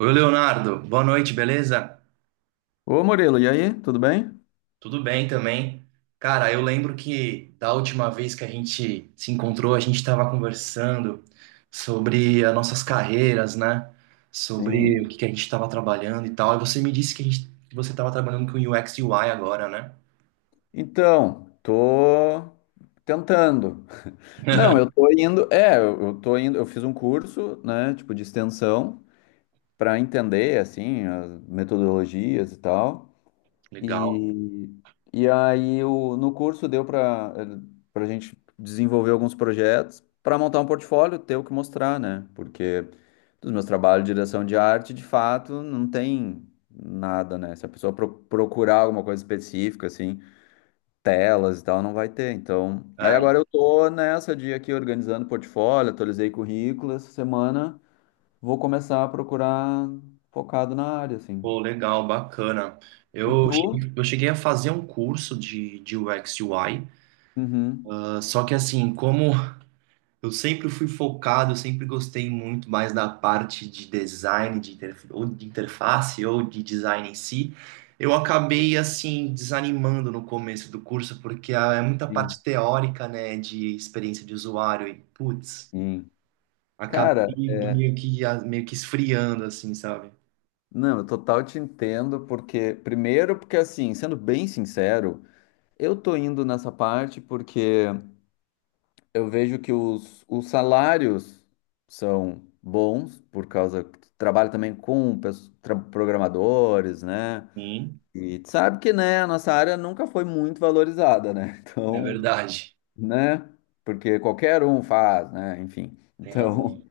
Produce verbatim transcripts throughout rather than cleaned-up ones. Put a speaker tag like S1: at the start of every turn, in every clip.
S1: Oi, Leonardo. Boa noite, beleza?
S2: Ô Murilo, e aí, tudo bem?
S1: Tudo bem também. Cara, eu lembro que da última vez que a gente se encontrou, a gente estava conversando sobre as nossas carreiras, né? Sobre o que
S2: Sim.
S1: que a gente estava trabalhando e tal. E você me disse que, a gente, que você estava trabalhando com U X e U I agora, né?
S2: Então, tô tentando. Não, eu tô indo, é, eu eu tô indo, eu fiz um curso, né, tipo de extensão para entender assim as metodologias e tal.
S1: Legal.
S2: E, e aí o, no curso deu para para a gente desenvolver alguns projetos para montar um portfólio, ter o que mostrar, né? Porque dos meus trabalhos de direção de arte, de fato, não tem nada, né? Se a pessoa pro- procurar alguma coisa específica, assim, telas e tal, não vai ter. Então, aí
S1: É,
S2: agora eu tô nessa de aqui organizando portfólio, atualizei currículo essa semana, vou começar a procurar focado na área, assim.
S1: pô, legal, bacana.
S2: E
S1: Eu
S2: tu?
S1: cheguei, eu cheguei a fazer um curso de, de U X e U I.
S2: Uhum.
S1: Ah, só que, assim, como eu sempre fui focado, eu sempre gostei muito mais da parte de design, de interf- ou de interface, ou de design em si. Eu acabei, assim, desanimando no começo do curso, porque, ah, é muita
S2: Sim.
S1: parte teórica, né, de experiência de usuário, e, putz,
S2: Sim. Cara,
S1: acabei meio que, ah, meio que esfriando, assim, sabe?
S2: não, eu total te entendo, porque, primeiro, porque assim, sendo bem sincero, eu tô indo nessa parte porque eu vejo que os, os salários são bons, por causa que tu trabalha também com pes- tra- programadores, né?
S1: Sim,
S2: E tu sabe que, né, a nossa área nunca foi muito valorizada, né?
S1: é
S2: Então,
S1: verdade.
S2: né? Porque qualquer um faz, né? Enfim.
S1: Tem
S2: Então,
S1: razão.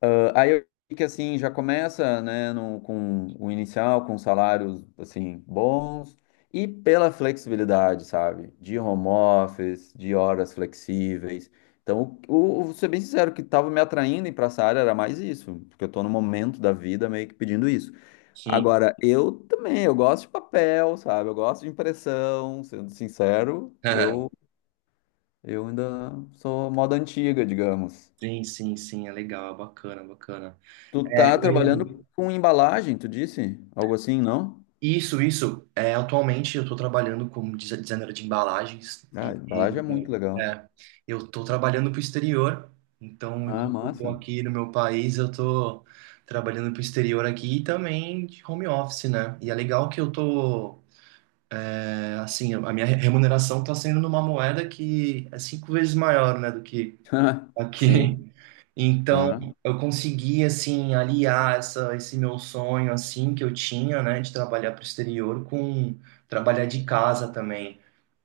S2: ah, aí eu vi que assim já começa, né, no- com o inicial, com salários assim bons e pela flexibilidade, sabe? De home office, de horas flexíveis. Então, o, o, vou ser bem sincero, o que estava me atraindo para essa área era mais isso, porque eu estou no momento da vida meio que pedindo isso.
S1: Sim.
S2: Agora, eu também, eu gosto de papel, sabe? Eu gosto de impressão, sendo sincero, eu eu ainda sou moda antiga, digamos.
S1: Sim, sim, sim, é legal, é bacana, bacana.
S2: Tu
S1: É,
S2: tá
S1: eu
S2: trabalhando com embalagem, tu disse? Algo assim, não?
S1: isso, isso. É, atualmente eu estou trabalhando como desi- designer de embalagens
S2: Ah,
S1: e,
S2: embalagem é
S1: e,
S2: muito legal.
S1: é, eu estou trabalhando para o exterior. Então,
S2: Ah,
S1: enquanto eu estou
S2: massa.
S1: aqui no meu país, eu estou trabalhando para o exterior aqui e também de home office, né? E é legal que eu estou, assim, a minha remuneração está sendo numa moeda que é cinco vezes maior, né, do que
S2: Sim.
S1: aqui. Então,
S2: Ah,
S1: eu consegui, assim, aliar essa, esse meu sonho, assim, que eu tinha, né, de trabalhar para o exterior com trabalhar de casa também.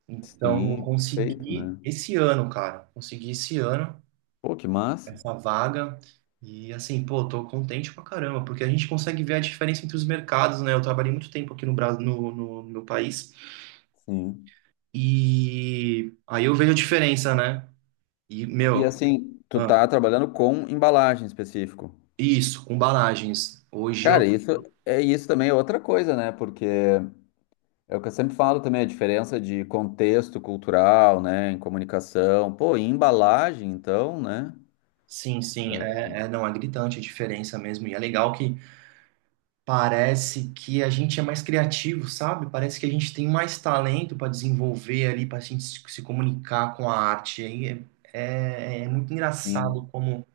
S1: Então, eu
S2: sim, perfeito,
S1: consegui
S2: né?
S1: esse ano, cara, consegui esse ano
S2: Pô, que massa.
S1: essa vaga e, assim, pô, tô contente pra caramba, porque a gente consegue ver a diferença entre os mercados, né? Eu trabalhei muito tempo aqui no Brasil, no, no, meu país,
S2: Sim.
S1: e aí eu vejo a diferença, né? E,
S2: E
S1: meu,
S2: assim, tu
S1: ah,
S2: tá trabalhando com embalagem em específico.
S1: isso, com embalagens. Hoje.
S2: Cara, isso é isso também é outra coisa, né? Porque é o que eu sempre falo também, a diferença de contexto cultural, né, em comunicação. Pô, e embalagem, então, né?
S1: Sim, sim, é, é, não, é gritante a diferença mesmo. E é legal que parece que a gente é mais criativo, sabe? Parece que a gente tem mais talento para desenvolver ali, para a gente se, se comunicar com a arte. Aí é, é, é muito engraçado
S2: Sim.
S1: como,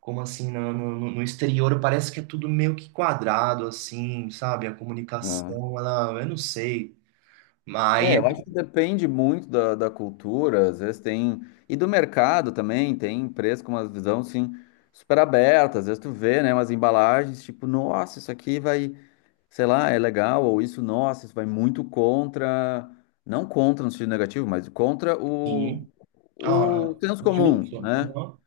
S1: como assim, no, no, no exterior parece que é tudo meio que quadrado, assim, sabe? A
S2: Ah.
S1: comunicação, ela, eu não sei. Mas
S2: É, eu
S1: aí,
S2: acho que depende muito da, da cultura, às vezes tem. E do mercado também, tem empresas com uma visão assim, super aberta, às vezes tu vê, né, umas embalagens, tipo, nossa, isso aqui vai, sei lá, é legal, ou isso, nossa, isso vai muito contra, não contra no sentido negativo, mas contra o,
S1: assim, ah,
S2: o senso
S1: o
S2: comum,
S1: fluxo,
S2: né?
S1: aham,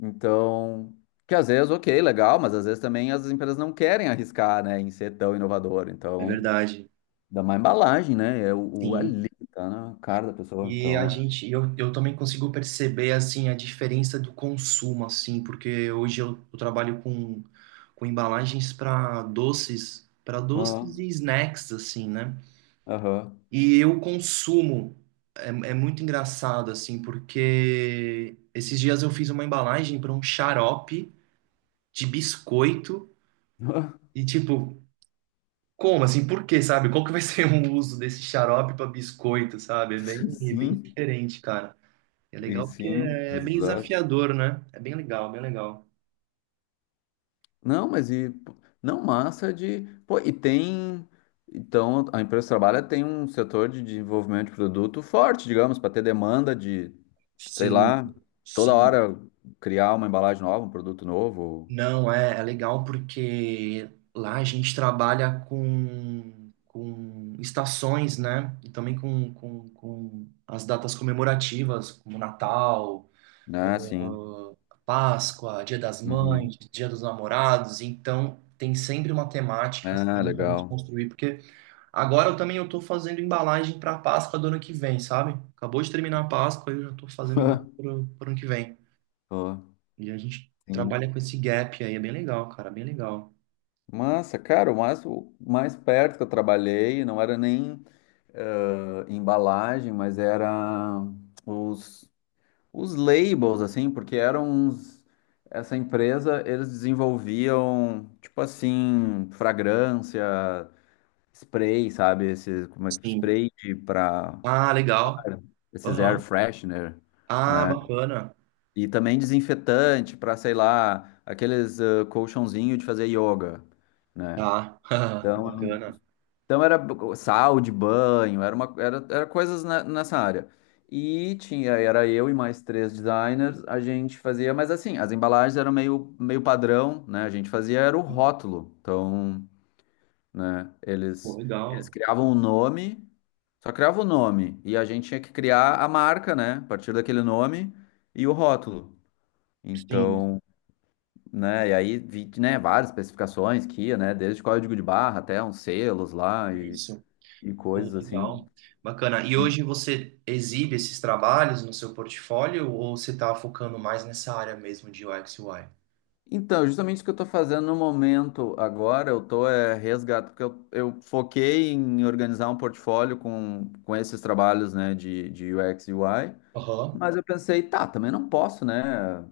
S2: Então, que às vezes, ok, legal, mas às vezes também as empresas não querem arriscar, né, em ser tão inovador,
S1: é
S2: então.
S1: verdade,
S2: Dá uma embalagem, né? É o, o
S1: sim.
S2: ali, tá na cara da pessoa.
S1: E
S2: Então
S1: a
S2: é.
S1: gente, eu, eu também consigo perceber, assim, a diferença do consumo, assim, porque hoje eu, eu trabalho com, com embalagens para doces, para doces e
S2: Aham.
S1: snacks, assim, né?
S2: Aham.
S1: E eu consumo. É, é muito engraçado, assim, porque esses dias eu fiz uma embalagem para um xarope de biscoito e tipo, como assim? Por quê, sabe? Qual que vai ser o uso desse xarope para biscoito, sabe? É bem, é bem
S2: Sim,
S1: diferente, cara. É
S2: e
S1: legal porque
S2: sim,
S1: é bem
S2: exato.
S1: desafiador, né? É bem legal, bem legal.
S2: Não, mas e. Não, massa de. Pô, e tem. Então, a empresa que trabalha tem um setor de desenvolvimento de produto forte, digamos, para ter demanda de, sei
S1: Sim,
S2: lá, toda
S1: sim.
S2: hora criar uma embalagem nova, um produto novo.
S1: Não, é, é legal porque lá a gente trabalha com, com estações, né? E também com, com, com as datas comemorativas, como Natal,
S2: Né, sim.
S1: ah, Páscoa, Dia das
S2: Uhum.
S1: Mães, Dia dos Namorados. Então, tem sempre uma temática,
S2: É,
S1: assim, pra gente
S2: legal.
S1: construir, porque. Agora eu também eu tô fazendo embalagem para Páscoa do ano que vem, sabe? Acabou de terminar a Páscoa, e eu já tô fazendo já pro, pro ano que vem.
S2: Pô,
S1: E a gente trabalha
S2: sim.
S1: com esse gap aí, é bem legal, cara, bem legal.
S2: Massa, cara, o mais, o mais perto que eu trabalhei não era nem eh, embalagem, mas era os, os labels, assim, porque eram uns. Essa empresa, eles desenvolviam, tipo assim, fragrância, spray, sabe? Esse, como é que
S1: Sim.
S2: spray para
S1: Ah, legal.
S2: esses air
S1: Aham.
S2: freshener,
S1: Ah,
S2: né?
S1: bacana.
S2: E também desinfetante para, sei lá, aqueles eh, colchãozinho de fazer yoga, né?
S1: Tá.
S2: Então,
S1: Bacana.
S2: então era b- sal de banho, era uma, era, era coisas ne- nessa área. E tinha, era eu e mais três designers, a gente fazia, mas assim, as embalagens eram meio, meio padrão, né? A gente fazia era o rótulo. Então, né,
S1: Pô,
S2: eles, eles
S1: legal.
S2: criavam o nome, só criavam o nome, e a gente tinha que criar a marca, né? A partir daquele nome e o rótulo.
S1: Sim,
S2: Então, né, e aí vi, né, várias especificações que ia, né? Desde código de barra até uns selos lá e
S1: isso. Pô,
S2: coisas assim.
S1: legal. Bacana. E hoje você exibe esses trabalhos no seu portfólio ou você tá focando mais nessa área mesmo de U X e U I?
S2: Então, justamente isso que eu estou fazendo no momento agora, eu estou é, resgatando, porque eu, eu foquei em organizar um portfólio com, com esses trabalhos, né, de, de U X e U I,
S1: Aham.
S2: mas eu pensei, tá, também não posso, né,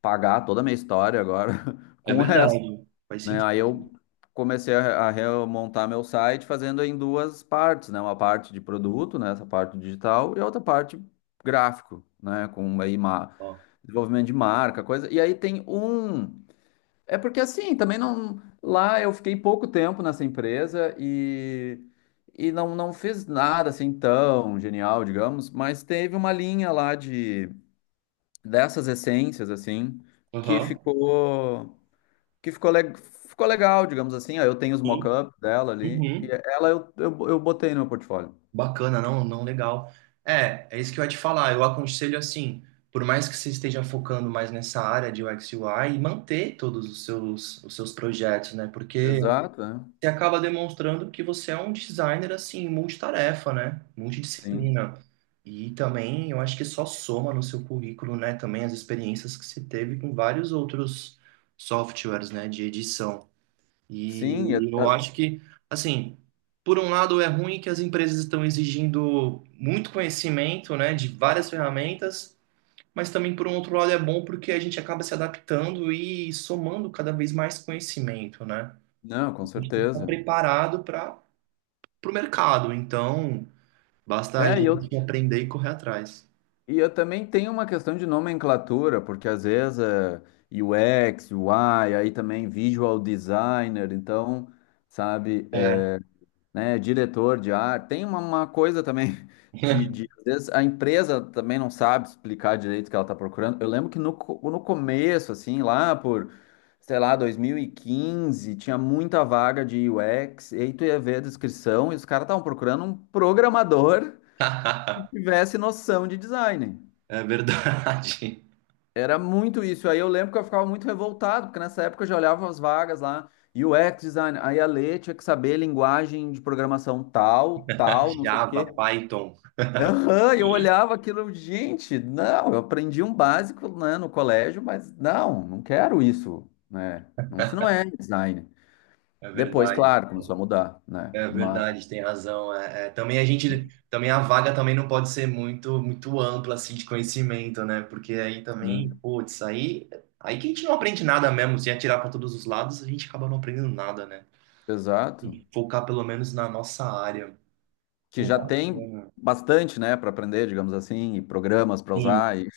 S2: pagar toda a minha história agora
S1: É
S2: com o resto.
S1: verdade. Faz
S2: Né? Aí
S1: sentido.
S2: eu comecei a a remontar meu site fazendo em duas partes, né? Uma parte de produto, né? Essa parte digital e outra parte gráfico, né? Com aí ma- desenvolvimento de marca, coisa. E aí tem um. É porque assim, também não. Lá eu fiquei pouco tempo nessa empresa e e não, não fiz nada assim tão genial, digamos, mas teve uma linha lá de dessas essências assim que
S1: Aham.
S2: ficou que ficou, le- ficou legal, digamos assim. Ó, eu tenho os
S1: Sim.
S2: mock-ups dela ali, e
S1: Uhum.
S2: ela eu, eu, eu botei no meu portfólio.
S1: Bacana, não, não, legal. É, é isso que eu ia te falar. Eu aconselho, assim, por mais que você esteja focando mais nessa área de U X e U I, manter todos os seus, os seus projetos, né? Porque
S2: Exato, é.
S1: você acaba demonstrando que você é um designer assim, multitarefa, né?
S2: Sim.
S1: Multidisciplina. E também eu acho que só soma no seu currículo, né? Também as experiências que você teve com vários outros softwares, né? De edição.
S2: Sim, e a-
S1: E eu
S2: a-
S1: acho que, assim, por um lado é ruim que as empresas estão exigindo muito conhecimento, né, de várias ferramentas, mas também por um outro lado é bom porque a gente acaba se adaptando e somando cada vez mais conhecimento, né?
S2: não,
S1: A
S2: com
S1: gente tem que estar
S2: certeza.
S1: preparado para o mercado, então basta a
S2: É, e
S1: gente
S2: eu,
S1: aprender e correr atrás.
S2: e eu também tenho uma questão de nomenclatura, porque às vezes é U X, U I, aí também visual designer, então, sabe,
S1: É.
S2: né, diretor de arte. Tem uma, uma coisa também de, de- às vezes a empresa também não sabe explicar direito o que ela está procurando. Eu lembro que no, co- no começo, assim, lá por, sei lá, dois mil e quinze, tinha muita vaga de U X, e aí tu ia ver a descrição e os caras estavam procurando um programador que tivesse noção de design.
S1: É verdade.
S2: Era muito isso. Aí eu lembro que eu ficava muito revoltado, porque nessa época eu já olhava as vagas lá. U X design, aí a Lê tinha que saber linguagem de programação tal, tal, não sei o
S1: Java,
S2: quê.
S1: Python,
S2: Aham, eu
S1: é
S2: olhava aquilo, gente, não, eu aprendi um básico, né, no colégio, mas não, não quero isso, né? Não, isso não é design. Depois,
S1: verdade.
S2: claro, começou a mudar, né?
S1: É
S2: Mas,
S1: verdade, tem razão. É, é, também a gente, também a vaga também não pode ser muito, muito ampla, assim, de conhecimento, né? Porque aí também,
S2: sim,
S1: putz, aí, aí que a gente não aprende nada mesmo. Se atirar para todos os lados, a gente acaba não aprendendo nada, né? Tem
S2: exato,
S1: que focar pelo menos na nossa área.
S2: que
S1: Pô,
S2: já tem
S1: bacana.
S2: bastante, né, para aprender, digamos assim, e programas para
S1: Sim,
S2: usar, e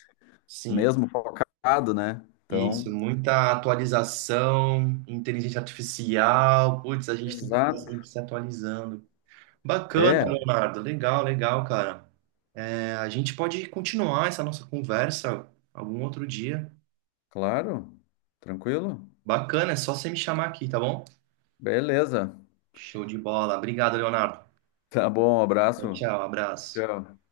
S1: sim,
S2: mesmo focado, né?
S1: isso.
S2: Então,
S1: Muita atualização, inteligência artificial. Putz, a gente tem que estar
S2: exato.
S1: sempre se atualizando. Bacana,
S2: É,
S1: Leonardo. Legal, legal, cara. É, a gente pode continuar essa nossa conversa algum outro dia.
S2: claro, tranquilo?
S1: Bacana, é só você me chamar aqui, tá bom?
S2: Beleza.
S1: Show de bola. Obrigado, Leonardo.
S2: Tá bom,
S1: Tchau,
S2: abraço.
S1: tchau, abraço.
S2: Tchau.